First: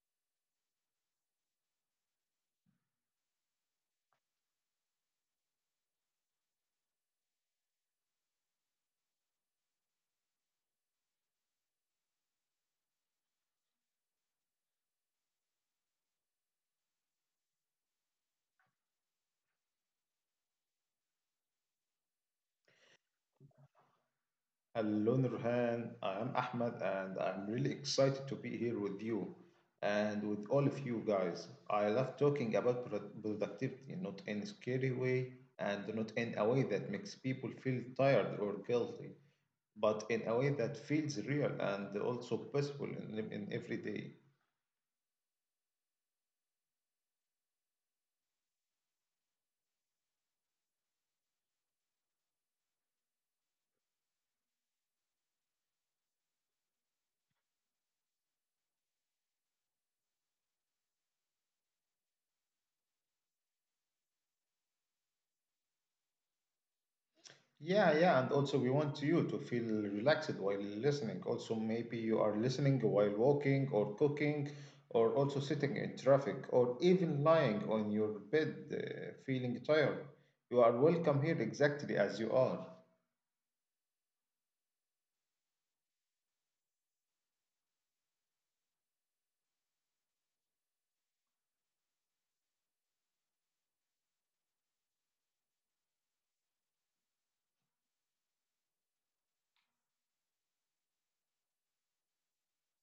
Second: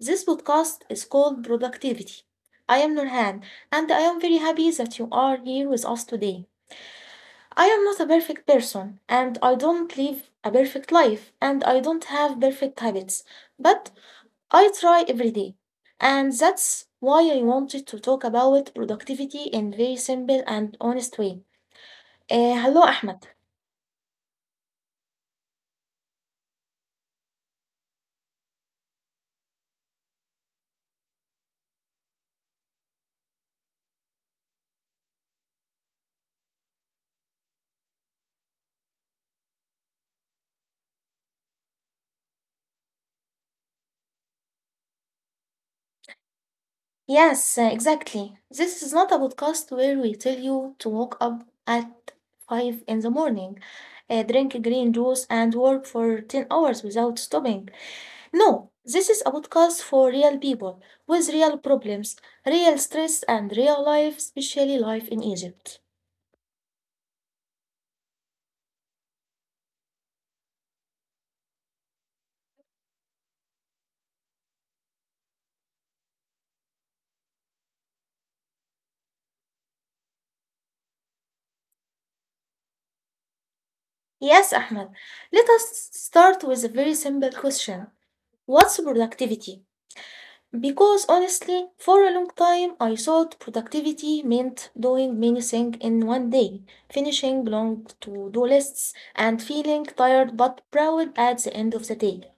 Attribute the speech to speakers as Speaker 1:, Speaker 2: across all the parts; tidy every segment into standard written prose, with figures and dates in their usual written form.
Speaker 1: This podcast is called Productivity. I am Nurhan, and I am very happy that you are here with us today. I am not a perfect person, and I don't live a perfect life, and I don't have perfect habits, but I try every day. And that's why I wanted to talk about productivity in very simple and honest way. Hello, Ahmed.
Speaker 2: Hello, Nurhan. I am Ahmed, and I'm really excited to be here with you and with all of you guys. I love talking about productivity, not in a scary way, and not in a way that makes people feel tired or guilty, but in a way that feels real and also possible in every day.
Speaker 1: Yes, exactly. This is not a podcast where we tell you to wake up at 5 in the morning, drink green juice, and work for 10 hours without stopping. No, this is a podcast for real people with real problems, real stress, and real life, especially life in Egypt.
Speaker 2: Yeah, yeah, and also we want you to feel relaxed while listening. Also, maybe you are listening while walking or cooking, or also sitting in traffic, or even lying on your bed, feeling tired. You are welcome here exactly as you are.
Speaker 1: Yes, Ahmed, let us start with a very simple question. What's productivity? Because honestly, for a long time, I thought productivity meant doing many things in one day, finishing long to do lists, and feeling tired but proud at the end of the day.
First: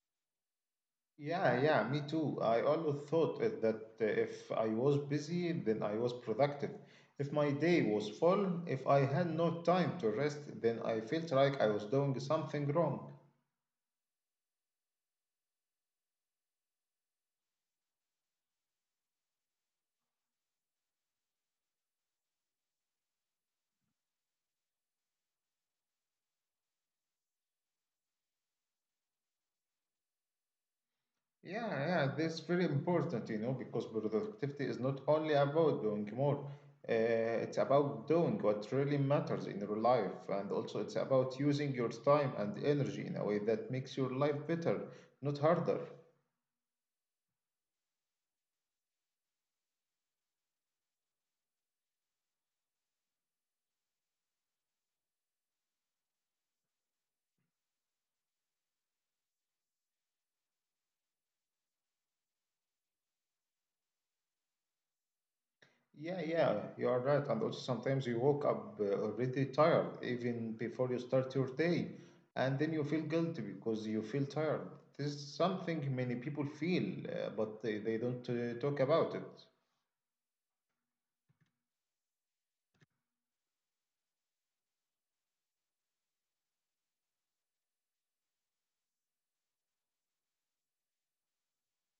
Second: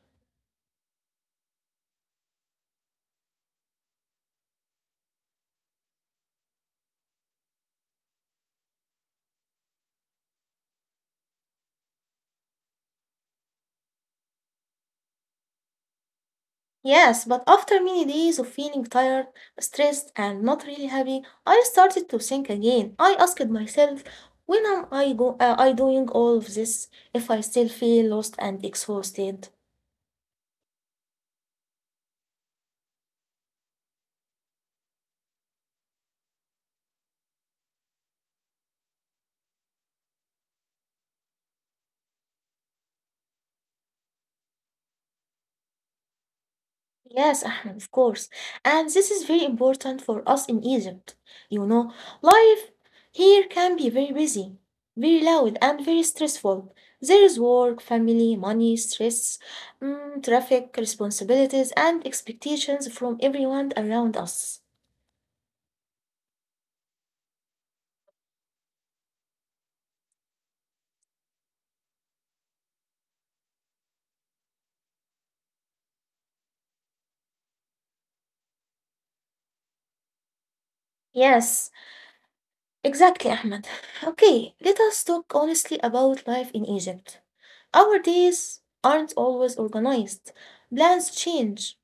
Speaker 2: Yeah, yeah, me too. I always thought that if I was busy, then I was productive. If my day was full, if I had no time to rest, then I felt like I was doing something wrong.
Speaker 1: Yes, but after many days of feeling tired, stressed, and not really happy, I started to think again. I asked myself, when am I, go- I doing all of this if I still feel lost and exhausted?
Speaker 2: Yeah, yeah, that's very important, because productivity is not only about doing more, it's about doing what really matters in your life. And also, it's about using your time and energy in a way that makes your life better, not harder.
Speaker 1: Yes, Ahmed, of course. And this is very important for us in Egypt. You know, life here can be very busy, very loud, and very stressful. There is work, family, money, stress, traffic, responsibilities, and expectations from everyone around us.
Speaker 2: Yeah, yeah, you are right. And also, sometimes you woke up already tired, even before you start your day. And then you feel guilty because you feel tired. This is something many people feel, but they don't talk about it.
Speaker 1: Yes, exactly, Ahmed. Okay, let us talk honestly about life in Egypt. Our days aren't always organized, plans change,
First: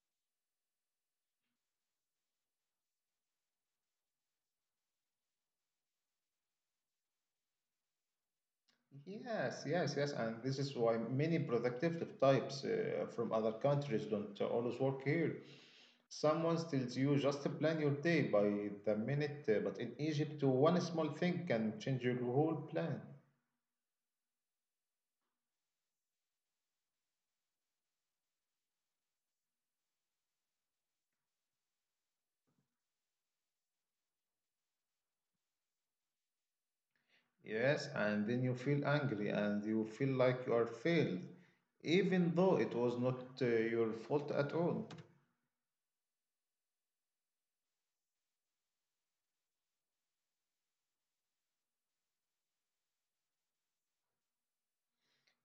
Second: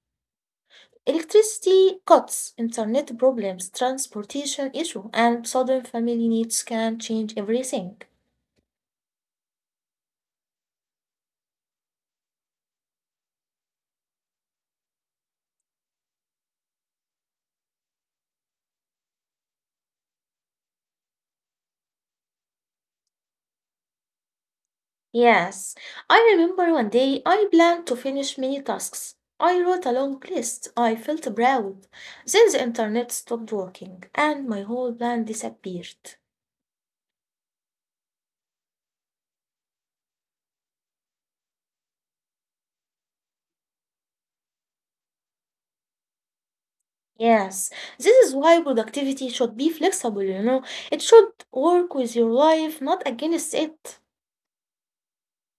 Speaker 1: electricity cuts, internet problems, transportation issue, and sudden family needs can change everything.
Speaker 2: Mm-hmm. Yes, yes, yes, and this is why many productive types from other countries don't always work here. Someone tells you just plan your day by the minute, but in Egypt, one small thing can change your whole plan.
Speaker 1: Yes, I remember one day I planned to finish many tasks. I wrote a long list. I felt proud. Then the internet stopped working and my whole plan disappeared.
Speaker 2: Yes, and then you feel angry and you feel like you are failed, even though it was not your fault at all.
Speaker 1: Yes, this is why productivity should be flexible, you know. It should work with your life, not against it.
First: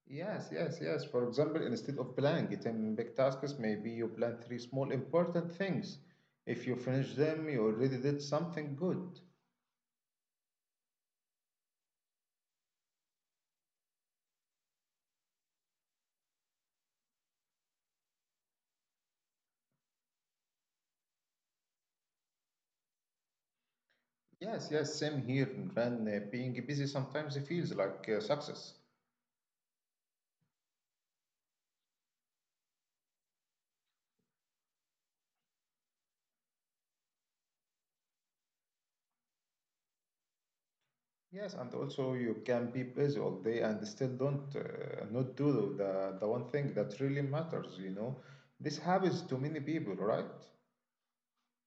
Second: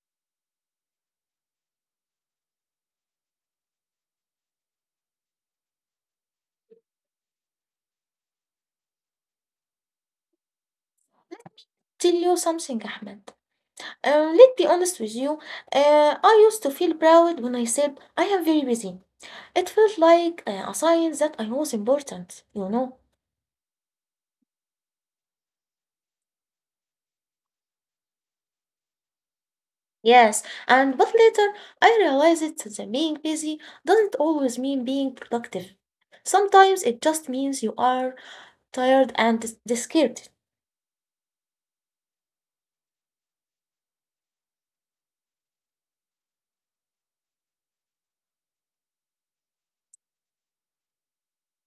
Speaker 2: Yes, yes, yes. For example, instead of planning it in big tasks, maybe you plan three small important things. If you finish them, you already did something good.
Speaker 1: Tell you something, Ahmed. Let's be honest with you. I used to feel proud when I said I am very busy. It felt like a sign that I was important, you know.
Speaker 2: Yes, yes, same here, Imran. Being busy sometimes it feels like success.
Speaker 1: Yes, and but later I realized that being busy doesn't always mean being productive. Sometimes it just means you are tired and discouraged.
Speaker 2: Yes, and also you can be busy all day and still don't not do the one thing that really matters. This happens to many people, right?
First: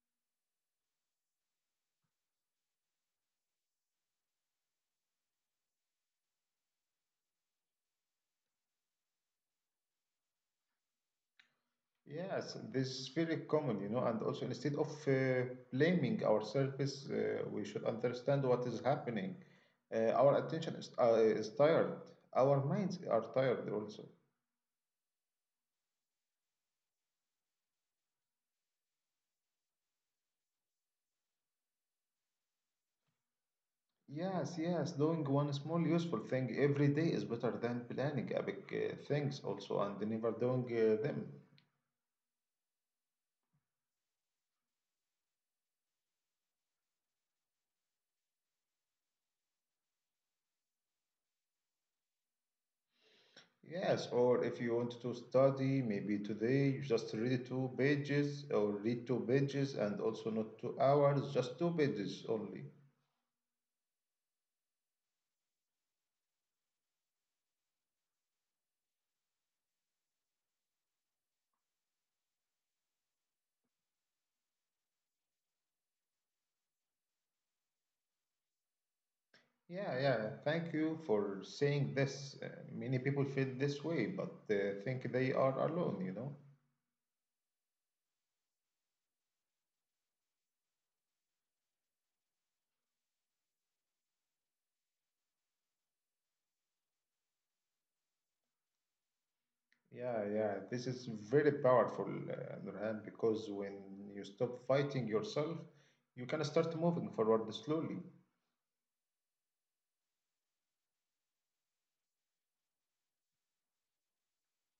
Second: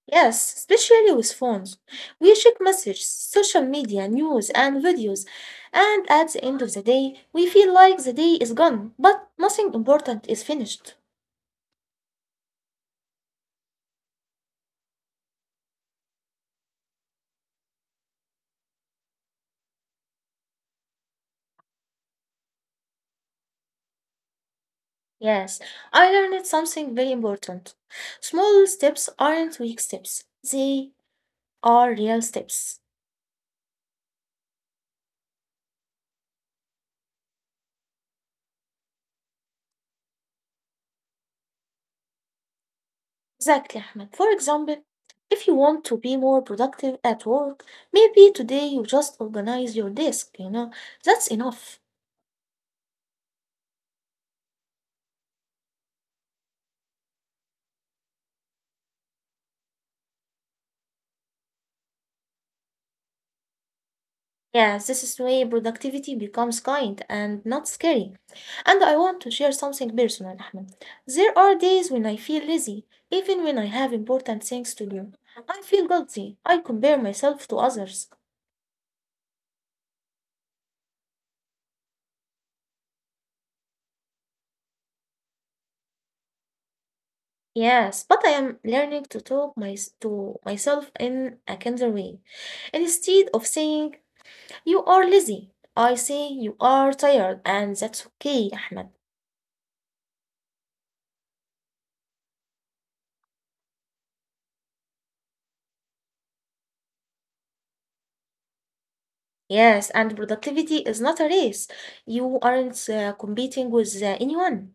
Speaker 1: Yes, especially with phones. We check messages, social media, news, and videos, and at the end of the day, we feel like the day is gone, but nothing important is finished.
Speaker 2: Yes, this is very common, and also instead of blaming ourselves, we should understand what is happening. Our attention is tired. Our minds are tired also.
Speaker 1: Yes, I learned something very important. Small steps aren't weak steps, they are real steps.
Speaker 2: Yes, yes, doing one small useful thing every day is better than planning a big things also and never doing them.
Speaker 1: Exactly, Ahmed. For example, if you want to be more productive at work, maybe today you just organize your desk, you know, that's enough.
Speaker 2: Yes, or if you want to study, maybe today you just read two pages or read two pages and also not 2 hours, just two pages only.
Speaker 1: Yeah, this is the way productivity becomes kind and not scary. And I want to share something personal, Ahmed. There are days when I feel lazy, even when I have important things to do. I feel guilty. I compare myself to others.
Speaker 2: Yeah, yeah. Thank you for saying this. Many people feel this way, but think they are alone, you know?
Speaker 1: Yes, but I am learning to to myself in a kinder way. Instead of saying, you are lazy, I say, you are tired, and that's okay, Ahmed.
Speaker 2: Yeah, yeah. This is very powerful, on the other hand, because when you stop fighting yourself, you can start moving forward slowly.
Speaker 1: Yes, and productivity is not a race. You aren't competing with anyone.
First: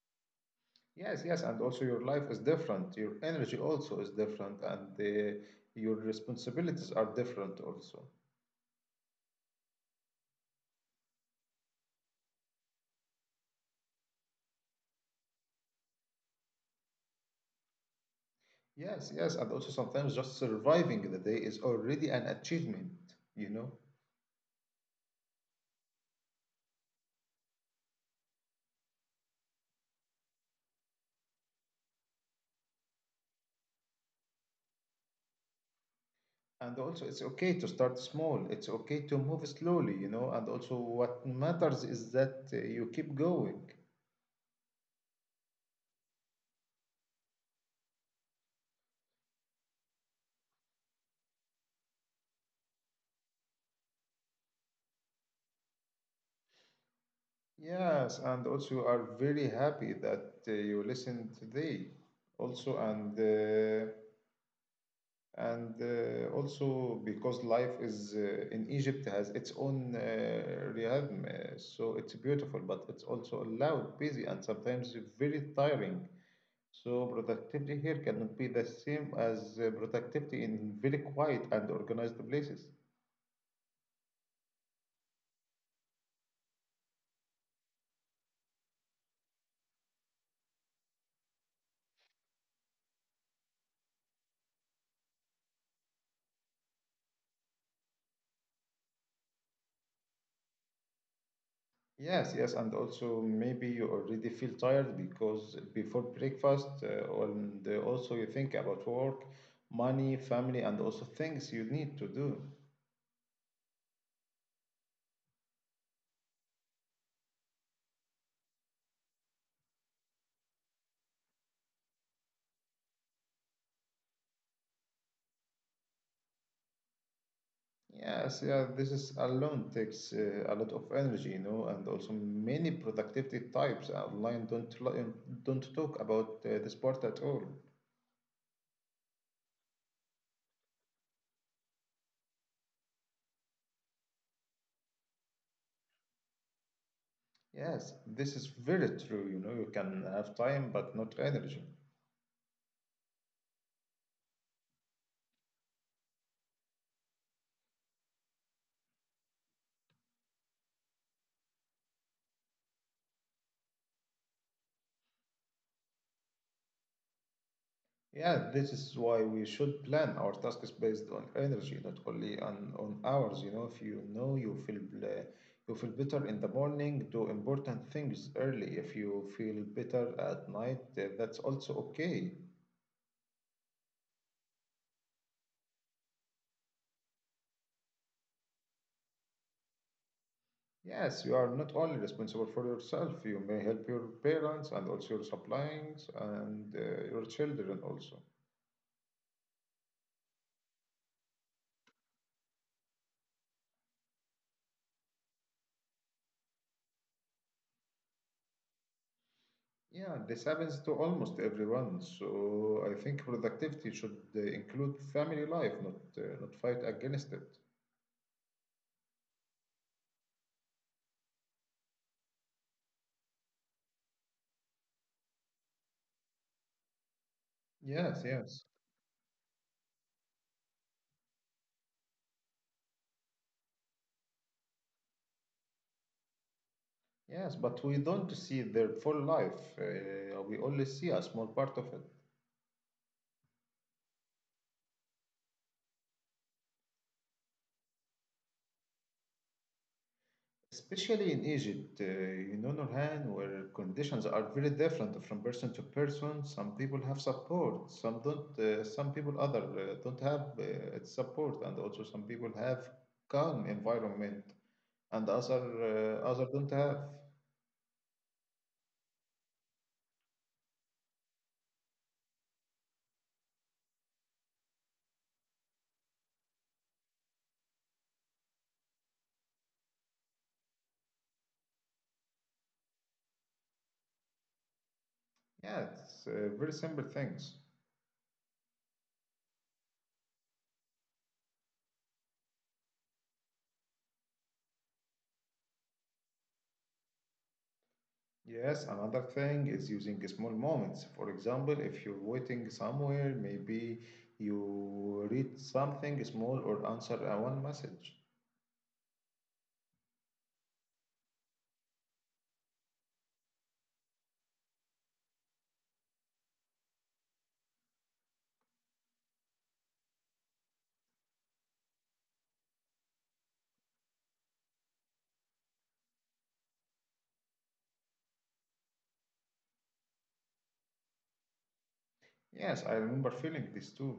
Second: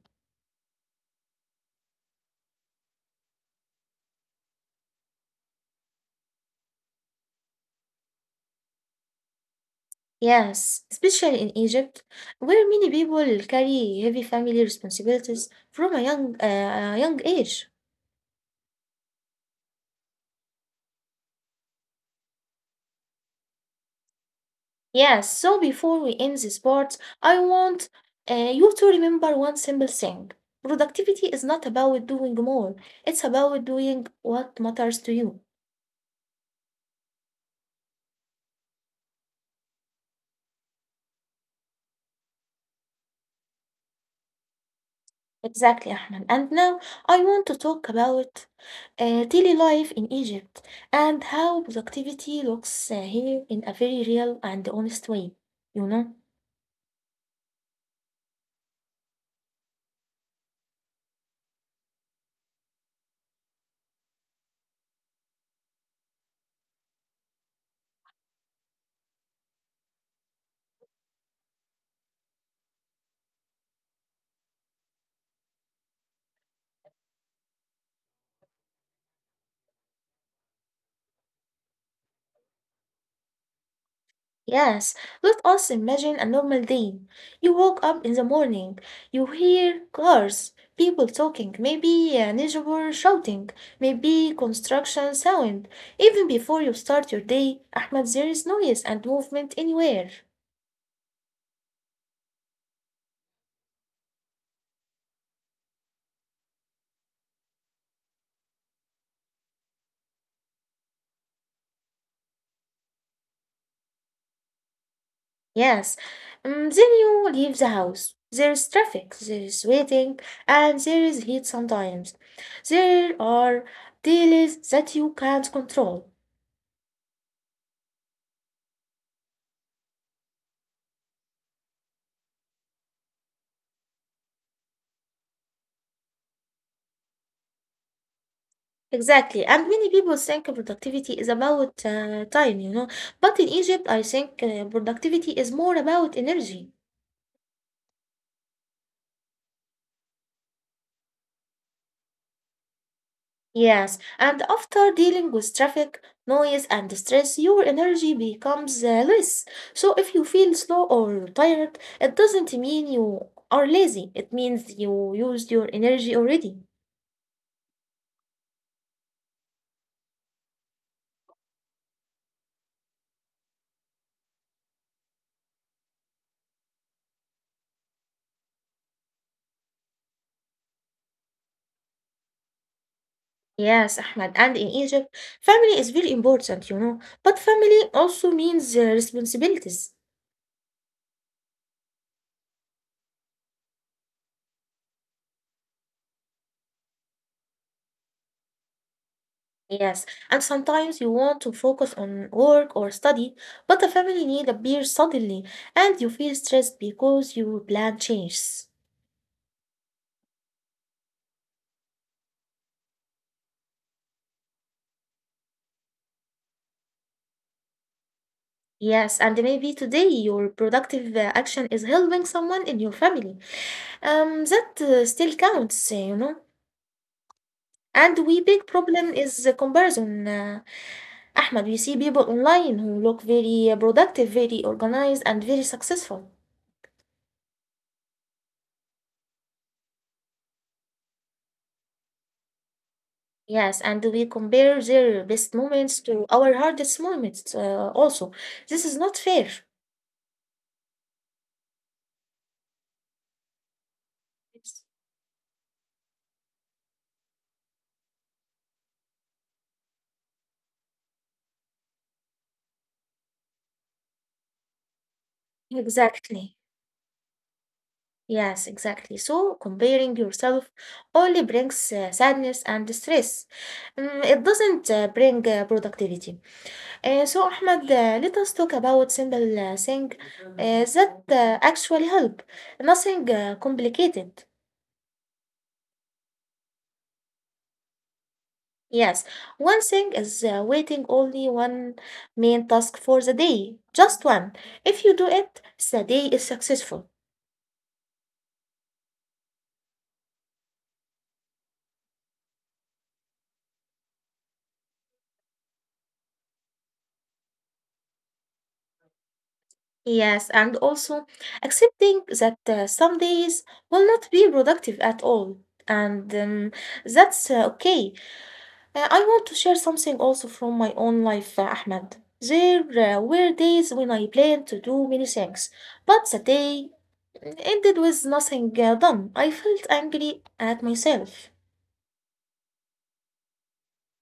Speaker 2: Yes, yes. And also, your life is different. Your energy also is different, and your responsibilities are different also.
Speaker 1: Yes, especially in Egypt, where many people carry heavy family responsibilities from a young age.
Speaker 2: Yes, yes. And also, sometimes just surviving the day is already an achievement, you know?
Speaker 1: Yes, so before we end this part, I want you to remember one simple thing. Productivity is not about doing more, it's about doing what matters to you.
Speaker 2: And also, it's okay to start small. It's okay to move slowly. And also, what matters is that you keep going.
Speaker 1: Exactly, Ahmed. And now I want to talk about daily life in Egypt and how productivity looks here in a very real and honest way. You know?
Speaker 2: Yes, and also, you are very happy that you listened today. Also, and also because life is in Egypt has its own rhythm, so it's beautiful, but it's also loud, busy, and sometimes very tiring. So productivity here cannot be the same as productivity in very quiet and organized places.
Speaker 1: Yes, let us imagine a normal day. You woke up in the morning, you hear cars, people talking, maybe a neighbor shouting, maybe construction sound. Even before you start your day, Ahmed, there is noise and movement anywhere.
Speaker 2: Yes, yes, and also maybe you already feel tired because before breakfast, and also you think about work, money, family, and also things you need to do.
Speaker 1: Yes. Then you leave the house. There is traffic, there is waiting, and there is heat sometimes. There are delays that you can't control.
Speaker 2: Yes, yeah, this is alone takes a lot of energy, and also many productivity types online don't talk about this part at all.
Speaker 1: Exactly. And many people think productivity is about time, you know. But in Egypt, I think productivity is more about energy.
Speaker 2: Yes, this is very true. You know, you can have time but not energy.
Speaker 1: Yes, and after dealing with traffic, noise, and stress, your energy becomes less. So if you feel slow or tired, it doesn't mean you are lazy. It means you used your energy already.
Speaker 2: Yeah, this is why we should plan our tasks based on energy, not only on hours. You know, if you know you feel better in the morning, do important things early. If you feel better at night, that's also okay.
Speaker 1: Yes, Ahmed. And in Egypt, family is very important, you know. But family also means responsibilities.
Speaker 2: Yes, you are not only responsible for yourself. You may help your parents and also your siblings and your children also.
Speaker 1: Yes, and sometimes you want to focus on work or study, but the family need appears suddenly, and you feel stressed because your plan changes.
Speaker 2: Yeah, this happens to almost everyone. So I think productivity should include family life, not fight against it.
Speaker 1: Yes, and maybe today your productive action is helping someone in your family. That still counts, you know. And
Speaker 2: Yes,
Speaker 1: we big
Speaker 2: yes,
Speaker 1: problem is the comparison. Ahmed, we see people online who look very productive, very organized, and very successful.
Speaker 2: yes. But we don't see their full life. We only see a small part of it.
Speaker 1: Yes, and we compare their best moments to our hardest moments. Also, this is not fair.
Speaker 2: Especially in Egypt, Nurhan, where conditions are very
Speaker 1: Yes.
Speaker 2: different from person to person. Some people have support, some don't. Some people other don't have support, and also some people have calm environment. And other
Speaker 1: Exactly.
Speaker 2: don't have.
Speaker 1: Yes, exactly. So comparing yourself only brings sadness and stress. It doesn't bring productivity. So Ahmed, let us talk about simple thing that actually help. Nothing complicated.
Speaker 2: Yeah, it's very simple things.
Speaker 1: Yes, one thing is waiting only one main task for the day, just one. If you do it, the day is successful.
Speaker 2: Yes, another thing is using small moments. For example, if you're waiting somewhere, maybe you read something small or answer a one message.
Speaker 1: Yes, and also accepting that some days will not be productive at all. And that's okay. I want to share something also from my own life, Ahmed. There were days when I planned to do many things, but the day ended with nothing done. I felt angry at myself.
Speaker 2: Yes, I remember feeling this too.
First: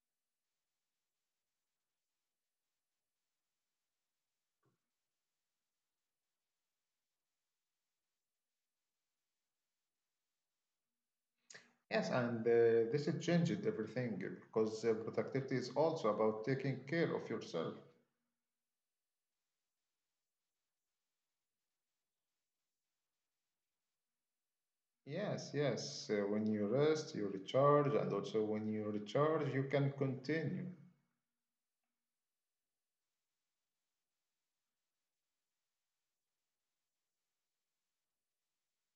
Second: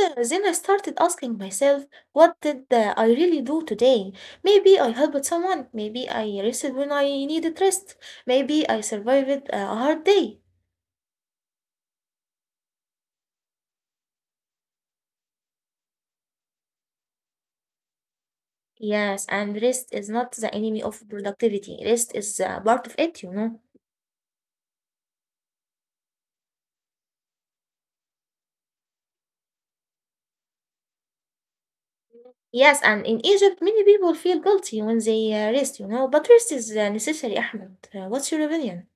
Speaker 1: Then I started asking myself, what did I really do today? Maybe I helped someone, maybe I rested when I needed rest, maybe I survived a hard day.
Speaker 2: Yes, and this has changed everything because productivity is also about taking care of yourself.
Speaker 1: Yes, and rest is not the enemy of productivity, rest is part of it, you know.
Speaker 2: Yes, yes. When you rest, you recharge, and also when you recharge, you can continue.
Speaker 1: Yes, and in Egypt, many people feel guilty when they rest, you know, but rest is necessary, Ahmed. What's your opinion?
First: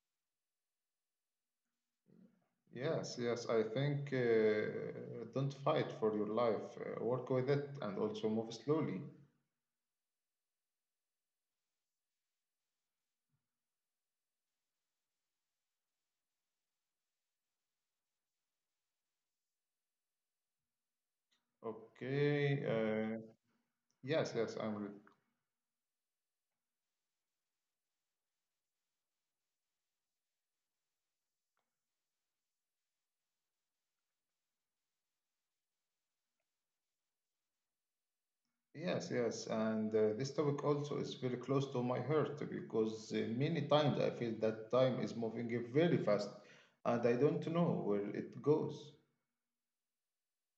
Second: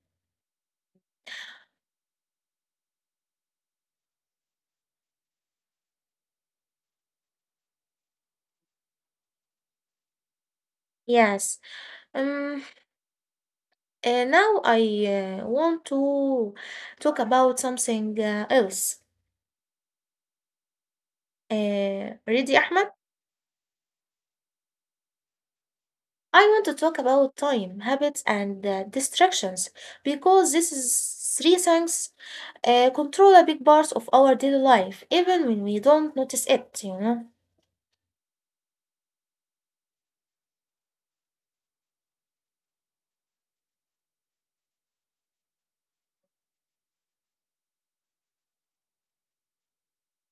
Speaker 2: Yes, yes. I think don't fight for your life. Work with it and also move slowly.
Speaker 1: Yes. Um. Now I want to talk about something else.
Speaker 2: Okay.
Speaker 1: Ready, Ahmed?
Speaker 2: Yes, yes.
Speaker 1: I want to talk about time, habits, and distractions because this is three things control a big part of our daily life, even when we don't notice it, you know?
Speaker 2: Yes, yes. And this topic also is very close to my heart because many times I feel that time is moving very fast, and I don't know where it goes.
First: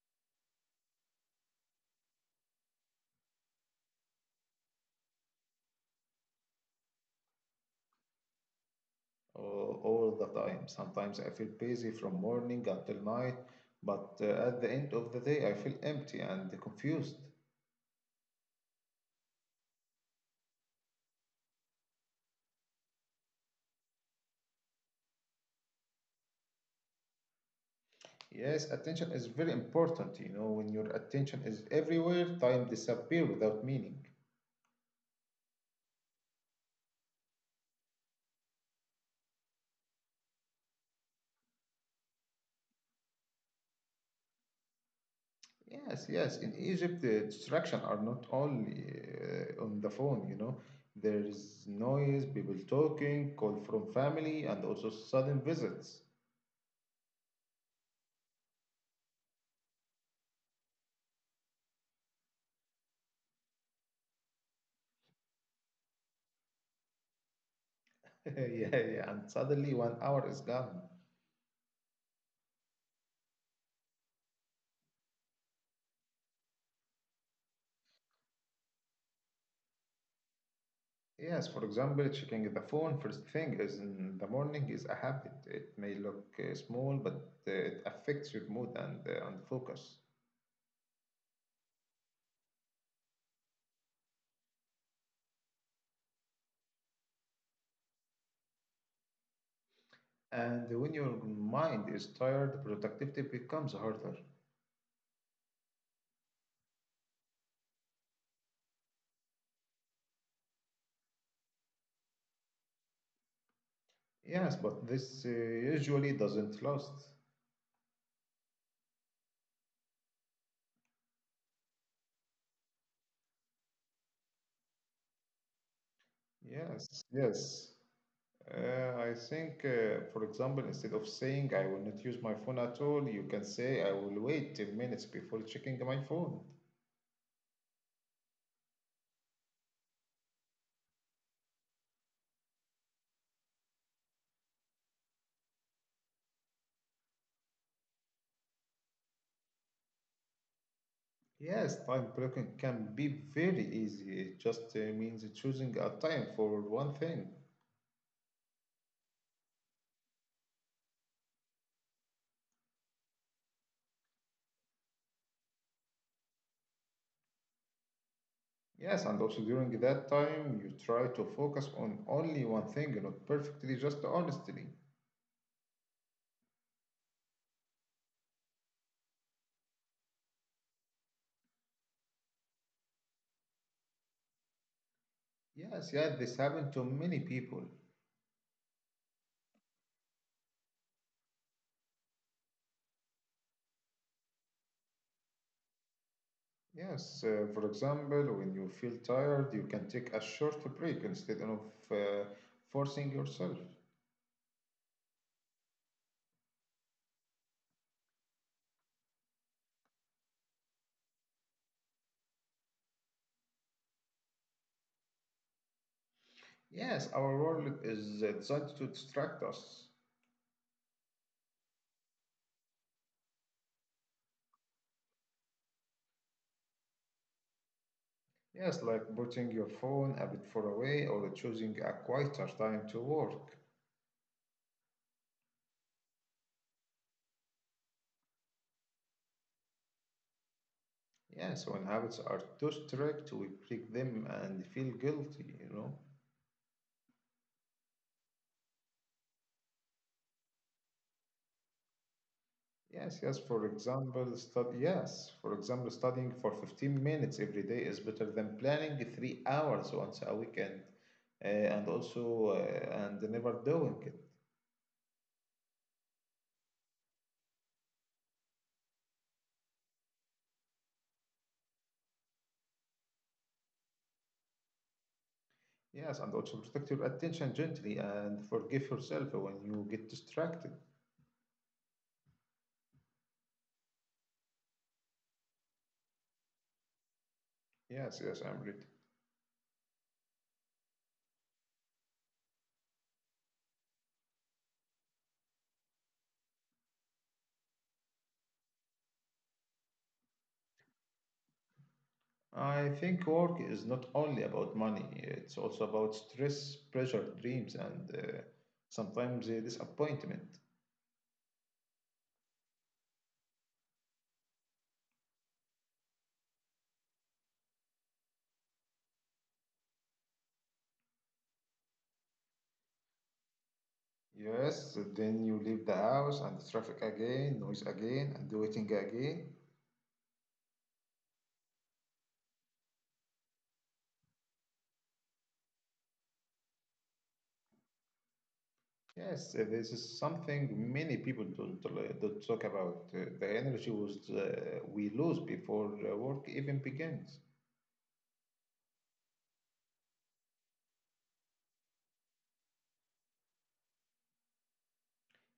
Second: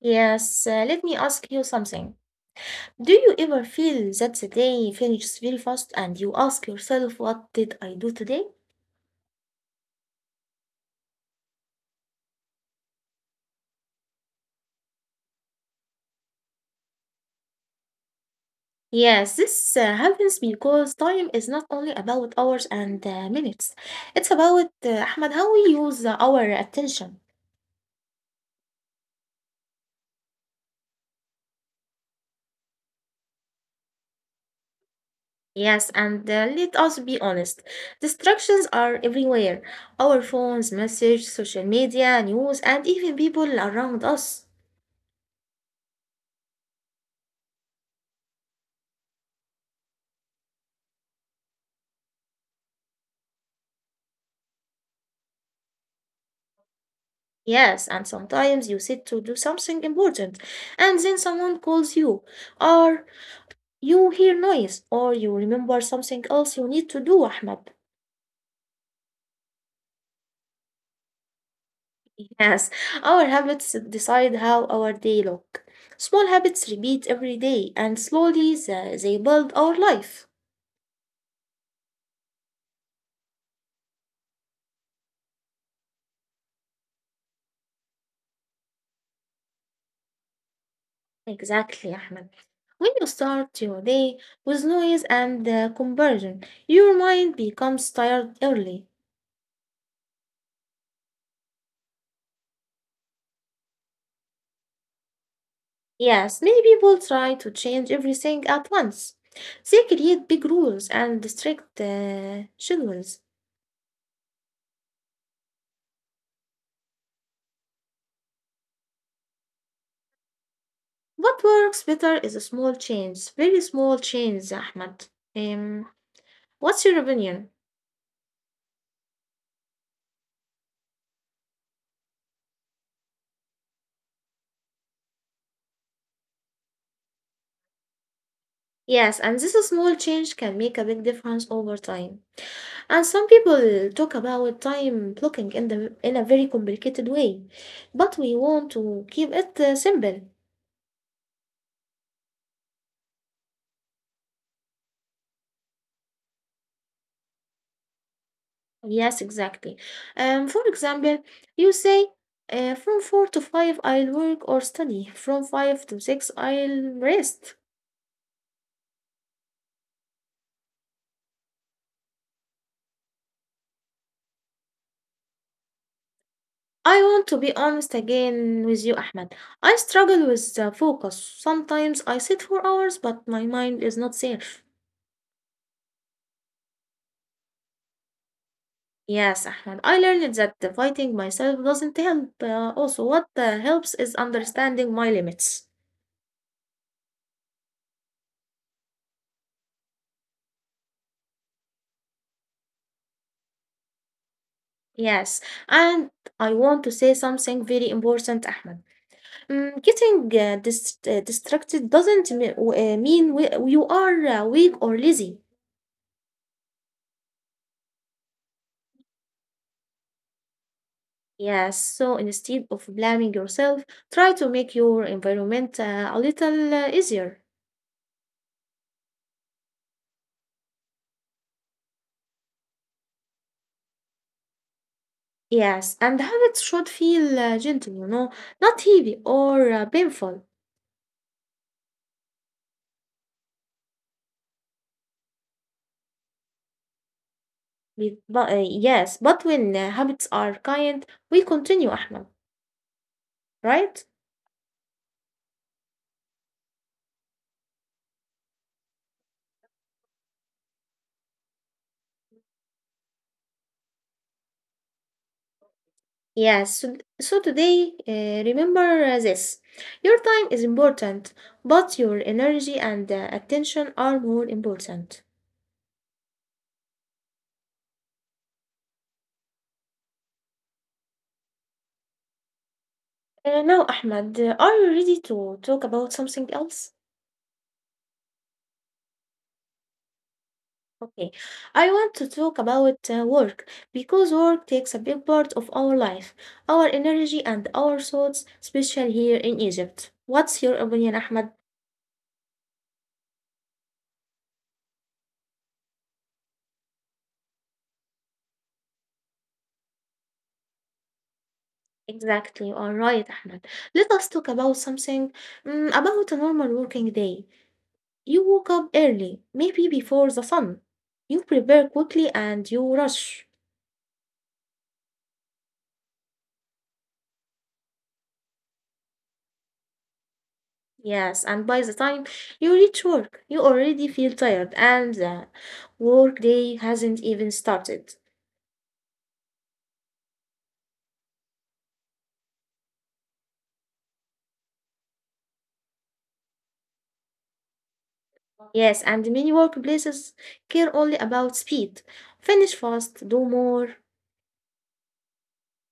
Speaker 1: Yes, let me ask you something. Do you ever feel that the day finishes very fast and you ask yourself, what did I do today?
Speaker 2: All the time. Sometimes I feel busy from morning until night, but at the end of the day, I feel empty and confused.
Speaker 1: Yes, this happens because time is not only about hours and minutes. It's about, Ahmed, how we use our attention.
Speaker 2: Yes, attention is very important. You know, when your attention is everywhere, time disappear without meaning.
Speaker 1: Yes, and let us be honest. Distractions are everywhere. Our phones, message, social media, news, and even people around us.
Speaker 2: Yes, yes. In Egypt, the distraction are not only on the phone. You know, there is noise, people talking, call from family, and also sudden visits.
Speaker 1: Yes, and sometimes you sit to do something important, and then someone calls you, or you hear noise, or you remember something else you need to do, Ahmed.
Speaker 2: yeah, yeah. And suddenly, one hour is gone.
Speaker 1: Yes, our habits decide how our day look. Small habits repeat every day, and slowly they build our life.
Speaker 2: Yes, for example, checking the phone first thing is in the morning is a habit. It may look small, but it affects your mood and and focus.
Speaker 1: Exactly, Ahmed. When you start your day with noise and conversion, your mind becomes tired early.
Speaker 2: And when your mind is tired, productivity becomes harder.
Speaker 1: Yes, many people try to change everything at once. They create big rules and strict schedules.
Speaker 2: Yes, but this usually doesn't last.
Speaker 1: What works better is a small change, very small change, Ahmed. Um, what's your
Speaker 2: Yes,
Speaker 1: opinion?
Speaker 2: yes. I think, for example, instead of saying I will not use my phone at all, you can say I will wait 10 minutes before checking my phone.
Speaker 1: Yes, and this small change can make a big difference over time. And some people talk about time blocking in the in a very complicated way, but we want to keep it simple.
Speaker 2: Yes, time blocking can be very easy. It just means choosing a time for one thing.
Speaker 1: Yes, exactly. For example, you say from 4 to 5 I'll work or study. From 5 to 6 I'll rest.
Speaker 2: Yes, and also during that time, you try to focus on only one thing, not perfectly, just honestly.
Speaker 1: I want to be honest again with you, Ahmed. I struggle with the focus. Sometimes I sit for hours, but my mind is not safe.
Speaker 2: Yes, yeah, this happened to many people.
Speaker 1: Yes, Ahmed. I learned that the fighting myself doesn't help. Also, what helps is understanding my limits.
Speaker 2: Yes, for example, when you feel tired, you can take a short break instead of uh, forcing yourself.
Speaker 1: Yes, and I want to say something very important, Ahmed. Getting distracted doesn't me- w- mean you are weak or lazy.
Speaker 2: Yes, our world is designed to distract us.
Speaker 1: Yes, so instead of blaming yourself, try to make your environment a little easier.
Speaker 2: Yes, like putting your phone a bit far away or choosing a quieter time to work.
Speaker 1: Yes, and habits should feel gentle, you know, not heavy or painful.
Speaker 2: Yes, when habits are too strict, we break them and feel guilty.
Speaker 1: Yes, but when habits are kind, we continue, Ahmed,
Speaker 2: Yes, yes. For
Speaker 1: right?
Speaker 2: example, stud- yes. For example, studying for 15 minutes every day is better than planning 3 hours once a weekend, and also and never doing it.
Speaker 1: Yes, so today, remember this. Your time is important, but your energy and attention are more important.
Speaker 2: Yes, and also protect your attention gently and forgive yourself when you get distracted.
Speaker 1: Now, Ahmed, are you ready to talk about something else?
Speaker 2: Yes, yes, I'm ready.
Speaker 1: Okay, I want to talk about work because work takes a big part of our life, our energy, and our thoughts, especially here in Egypt. What's your opinion, Ahmed?
Speaker 2: I think work is not only about money. It's also about stress, pressure, dreams, and sometimes disappointment.
Speaker 1: Exactly, you are right, Ahmed. Let us talk about something about a normal working day. You woke up early, maybe before the sun. You prepare quickly and you rush.
Speaker 2: Yes, so then you leave the house and the traffic again, noise again, and the waiting again.
Speaker 1: Yes, and by the time you reach work, you already feel tired and the work day hasn't even started.
Speaker 2: Yes, this is something many people don't talk about. The energy we lose before work even begins.
Speaker 1: Yes, and many workplaces care only about speed. Finish fast, do more.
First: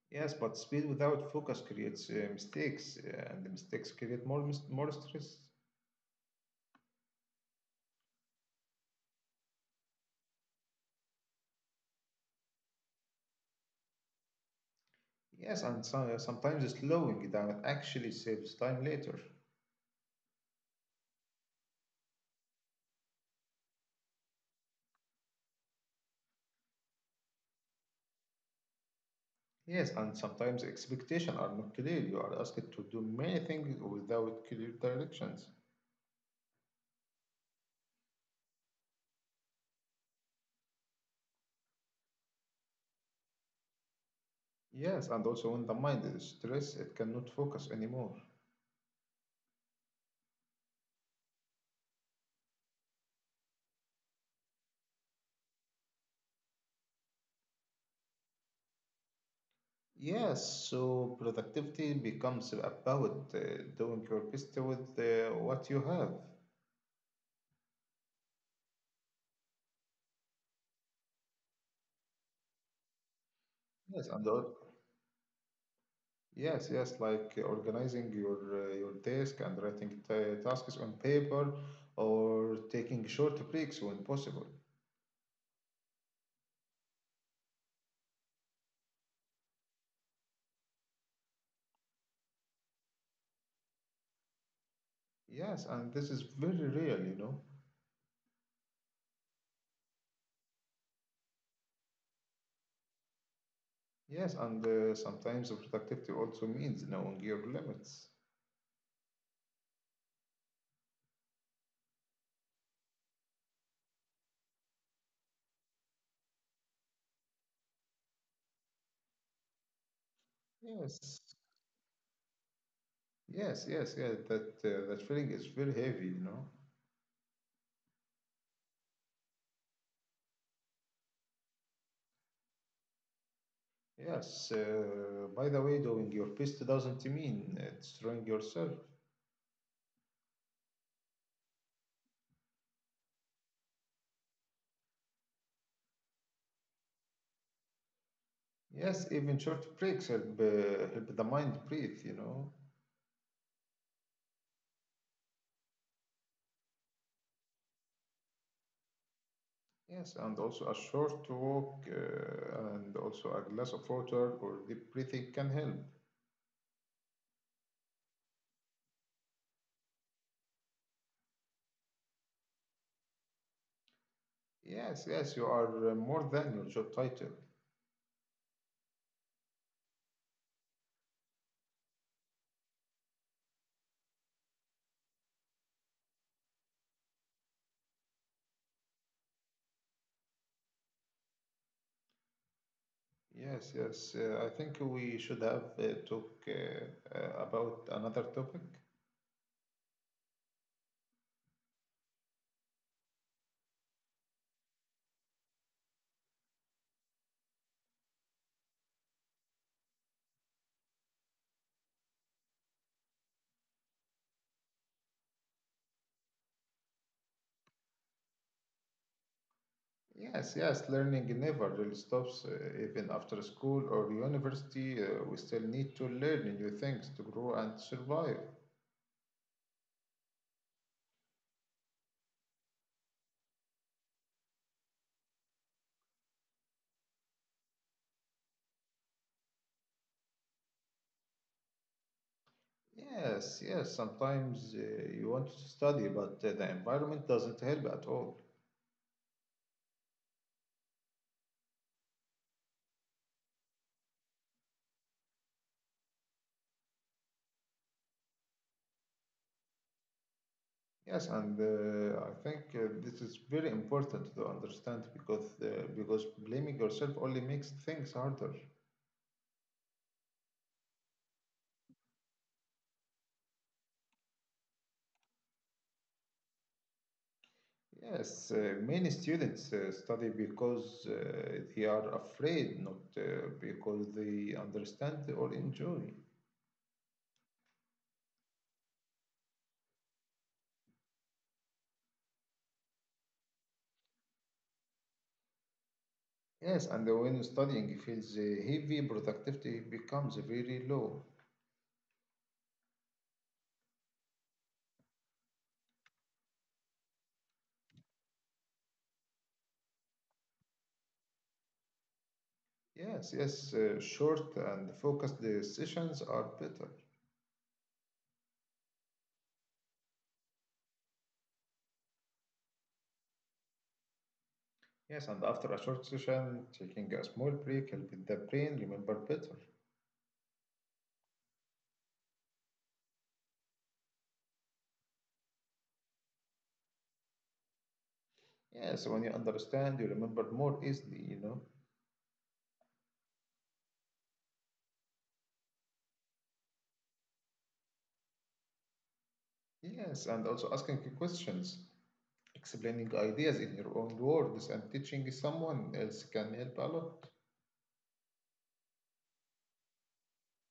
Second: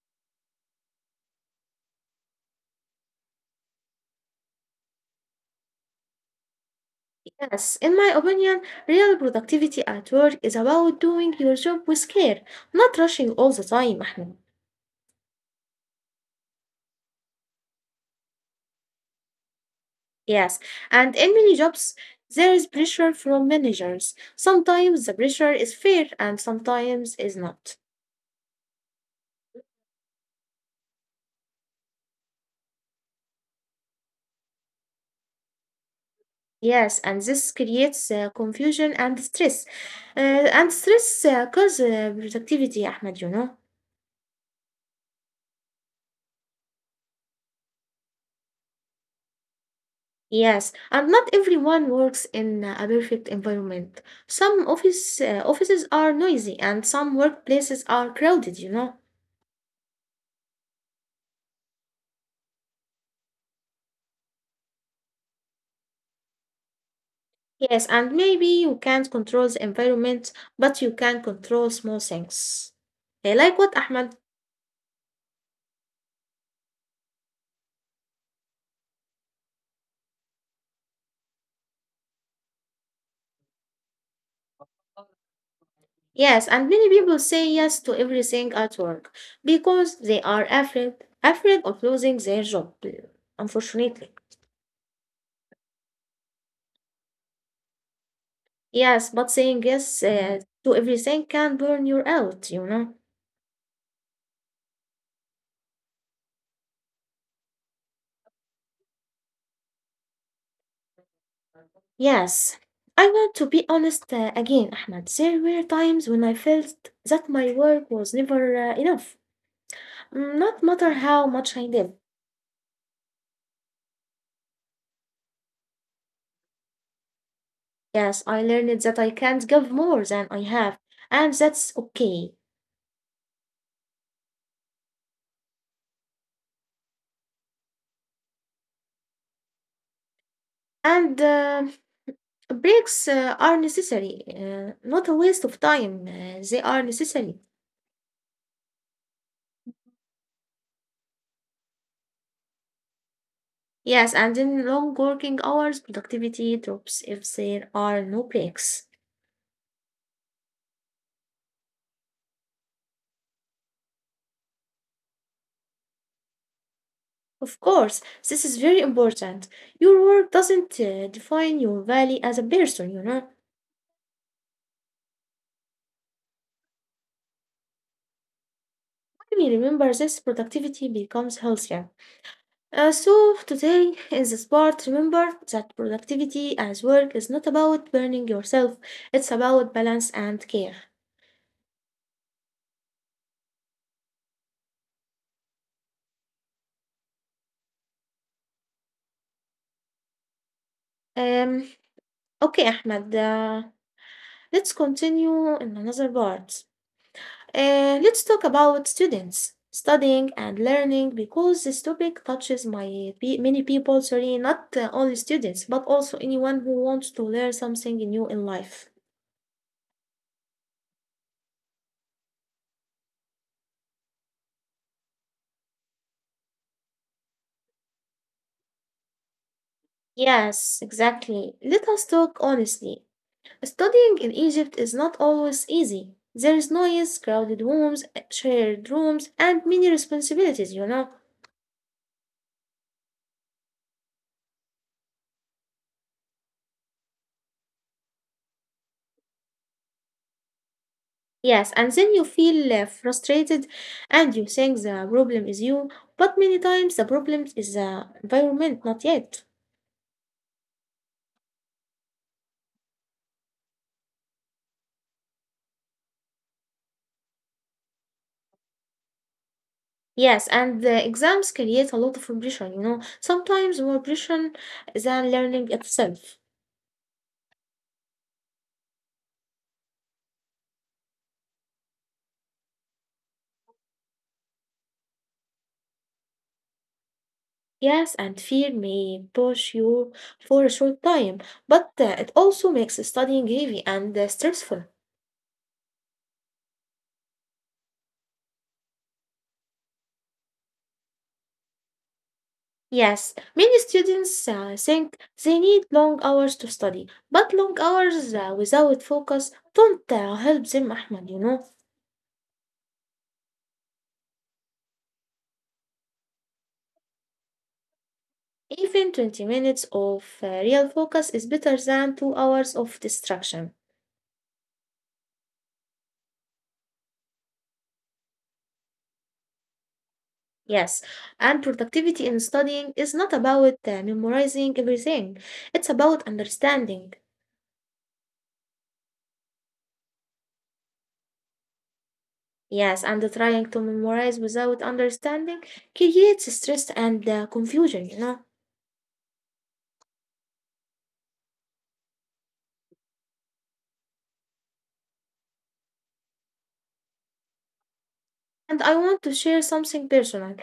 Speaker 2: Yes, but speed without focus creates mistakes, and the mistakes create more stress.
Speaker 1: Yes, in my opinion, real productivity at work is about doing your job with care, not rushing all the time, Ahmed.
Speaker 2: Yes, and so, sometimes slowing down actually saves time later.
Speaker 1: Yes, and in many jobs, there is pressure from managers. Sometimes the pressure is fair and sometimes is not.
Speaker 2: Yes, and sometimes expectations are not clear. You are asked to do many things without clear directions.
Speaker 1: Yes, and this creates confusion and stress. And stress causes productivity, Ahmed,
Speaker 2: Yes, and also when the mind is stressed, it cannot focus anymore.
Speaker 1: Yes, and not everyone works in a perfect environment. Some offices are noisy and some workplaces are crowded,
Speaker 2: Yes, so productivity becomes about doing your best with what you have.
Speaker 1: Yes, and maybe you can't control the environment, but you can control small things. Like what,
Speaker 2: Yes,
Speaker 1: Ahmed?
Speaker 2: yes, yes, like organizing your desk and writing tasks on paper, or taking short breaks when possible.
Speaker 1: Yes, and many people say yes to everything at work because they are afraid, afraid of losing their job, unfortunately.
Speaker 2: Yes, and this is very real.
Speaker 1: Yes, but saying yes to everything can burn you out.
Speaker 2: Yes, and sometimes productivity also means knowing your limits.
Speaker 1: Yes, I want to be honest again, Ahmed. There were times when I felt that my work was never enough, not matter
Speaker 2: Yes,
Speaker 1: how much I did.
Speaker 2: yes, yes, yeah. That feeling is very heavy.
Speaker 1: Yes, I learned that I can't give more than I have, and that's okay.
Speaker 2: Yes. By the way, doing your best doesn't mean destroying yourself.
Speaker 1: And Breaks are necessary, not a waste of time. They are necessary.
Speaker 2: Yes, even short breaks help the mind breathe.
Speaker 1: Yes, and in long working hours, productivity drops if there are no breaks.
Speaker 2: Yes, and also a short walk and also a glass of water or deep breathing can help.
Speaker 1: Of course, this is very important. Your work doesn't define your value as a person.
Speaker 2: Yes, yes, you are more than your job title.
Speaker 1: When we remember this, productivity becomes healthier. So today in this part, remember that productivity as work is not about burning yourself, it's about balance and care.
Speaker 2: Yes, yes. I think we should have talk about another topic.
Speaker 1: Um, okay, Ahmed, let's continue in another part. Let's talk about students studying and learning because this topic touches many people, sorry, not only students, but also anyone who wants to learn something new in life.
Speaker 2: Yes, yes, learning never really stops. Even after school or university, we still need to learn new things to grow and survive.
Speaker 1: Yes, exactly, let us talk honestly. Studying in Egypt is not always easy. There is noise, crowded rooms, shared rooms, and many responsibilities,
Speaker 2: Yes, yes, sometimes you want to study, but the environment doesn't help at all.
Speaker 1: Yes, and then you feel frustrated and you think the problem is you, but many times the problem is the environment, not yet.
Speaker 2: Yes, and I think this is very important to understand because blaming yourself only makes things harder.
Speaker 1: Yes, and the exams create a lot of pressure, you know, sometimes more pressure than learning itself.
Speaker 2: Yes, many students study because they are afraid, not because they understand or enjoy.
Speaker 1: Yes, and fear may push you for a short time, but it also makes studying heavy and stressful.
Speaker 2: Yes, and when studying feels heavy, productivity becomes very low.
Speaker 1: Yes, many students think they need long hours to study, but long hours without focus don't help them, Ahmad,
Speaker 2: Yes, yes, short and focused sessions are better.
Speaker 1: Even 20 minutes of real focus is better than 2 hours of distraction.
Speaker 2: Yes, and after a short session, taking a small break helps the brain remember better.
Speaker 1: Yes, and productivity in studying is not about memorizing everything, it's about understanding.
Speaker 2: Yes, when you understand, you remember more easily.
Speaker 1: Yes, and trying to memorize without understanding creates stress and confusion,
Speaker 2: Yes, and also asking questions. Explaining ideas in your own words and teaching someone else can help a lot.
Speaker 1: And I want to share something personal.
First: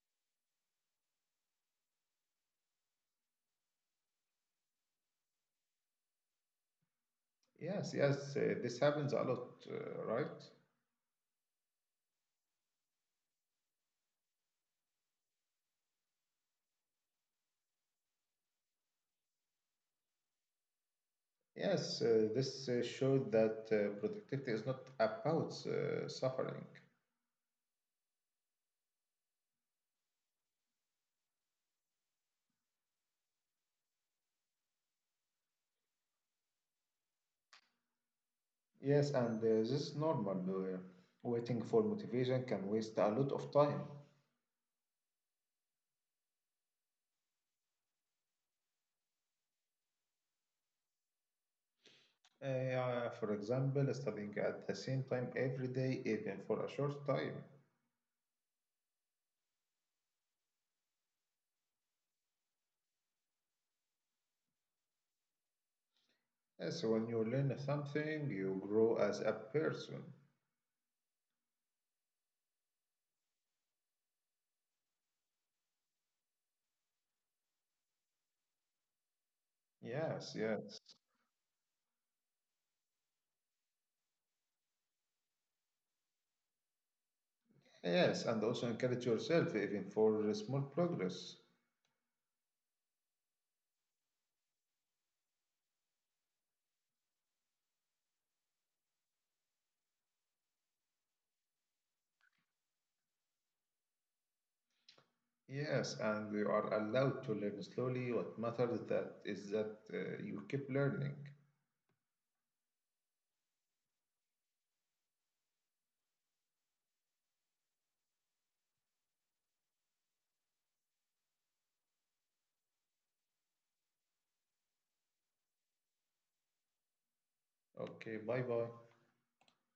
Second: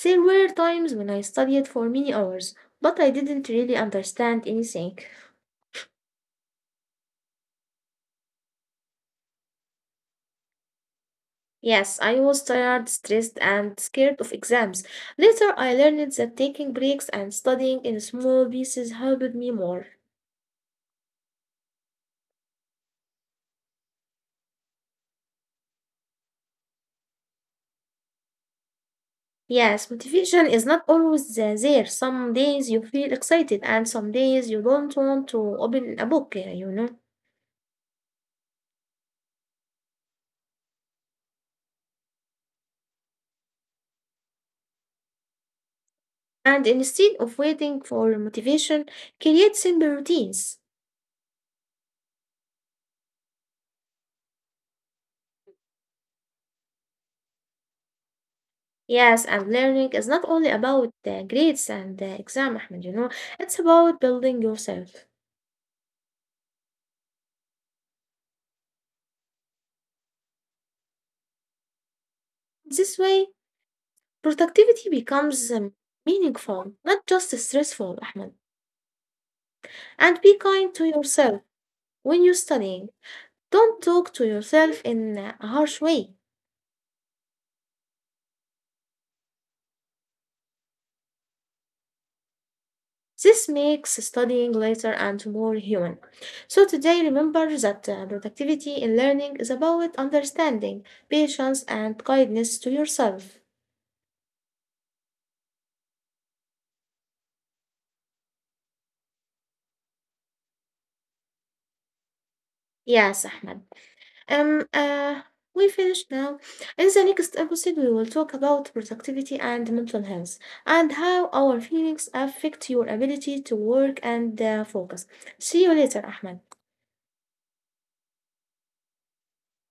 Speaker 1: There were times when I studied for many hours, but I didn't really understand anything.
Speaker 2: Yes, yes, this happens a lot, right?
Speaker 1: Yes, I was tired, stressed, and scared of exams. Later, I learned that taking breaks and studying in small pieces helped me more.
Speaker 2: Yes, this showed that productivity is not about suffering.
Speaker 1: Yes, motivation is not always there. Some days you feel excited, and some days you don't want to open a book,
Speaker 2: Yes, and this is normal. Uh, waiting for motivation can waste a lot of time.
Speaker 1: And instead of waiting for motivation, create simple routines.
Speaker 2: For example, studying at the same time every day, even for a short time.
Speaker 1: Yes, and learning is not only about the grades and the exam, Ahmed, it's about building yourself.
Speaker 2: Yes, when you learn something, you grow as a person.
Speaker 1: This way, productivity becomes meaningful, not just stressful, Ahmed. And
Speaker 2: Yes,
Speaker 1: be kind
Speaker 2: yes.
Speaker 1: to yourself when you're studying. Don't talk to yourself in a harsh way.
Speaker 2: Yes, and also encourage yourself even for small progress.
Speaker 1: This makes studying later and more human. So today, remember that productivity in learning is about understanding, patience, and kindness to yourself.
Speaker 2: Yes, and you are allowed to learn slowly. What matters that is that you keep learning.
Speaker 1: Yes, Ahmed. Um, uh, we finished now. In the next episode, we will talk about productivity and mental health and how our feelings affect your ability to work and focus. See you later, Ahmed.
Speaker 2: Okay, bye bye.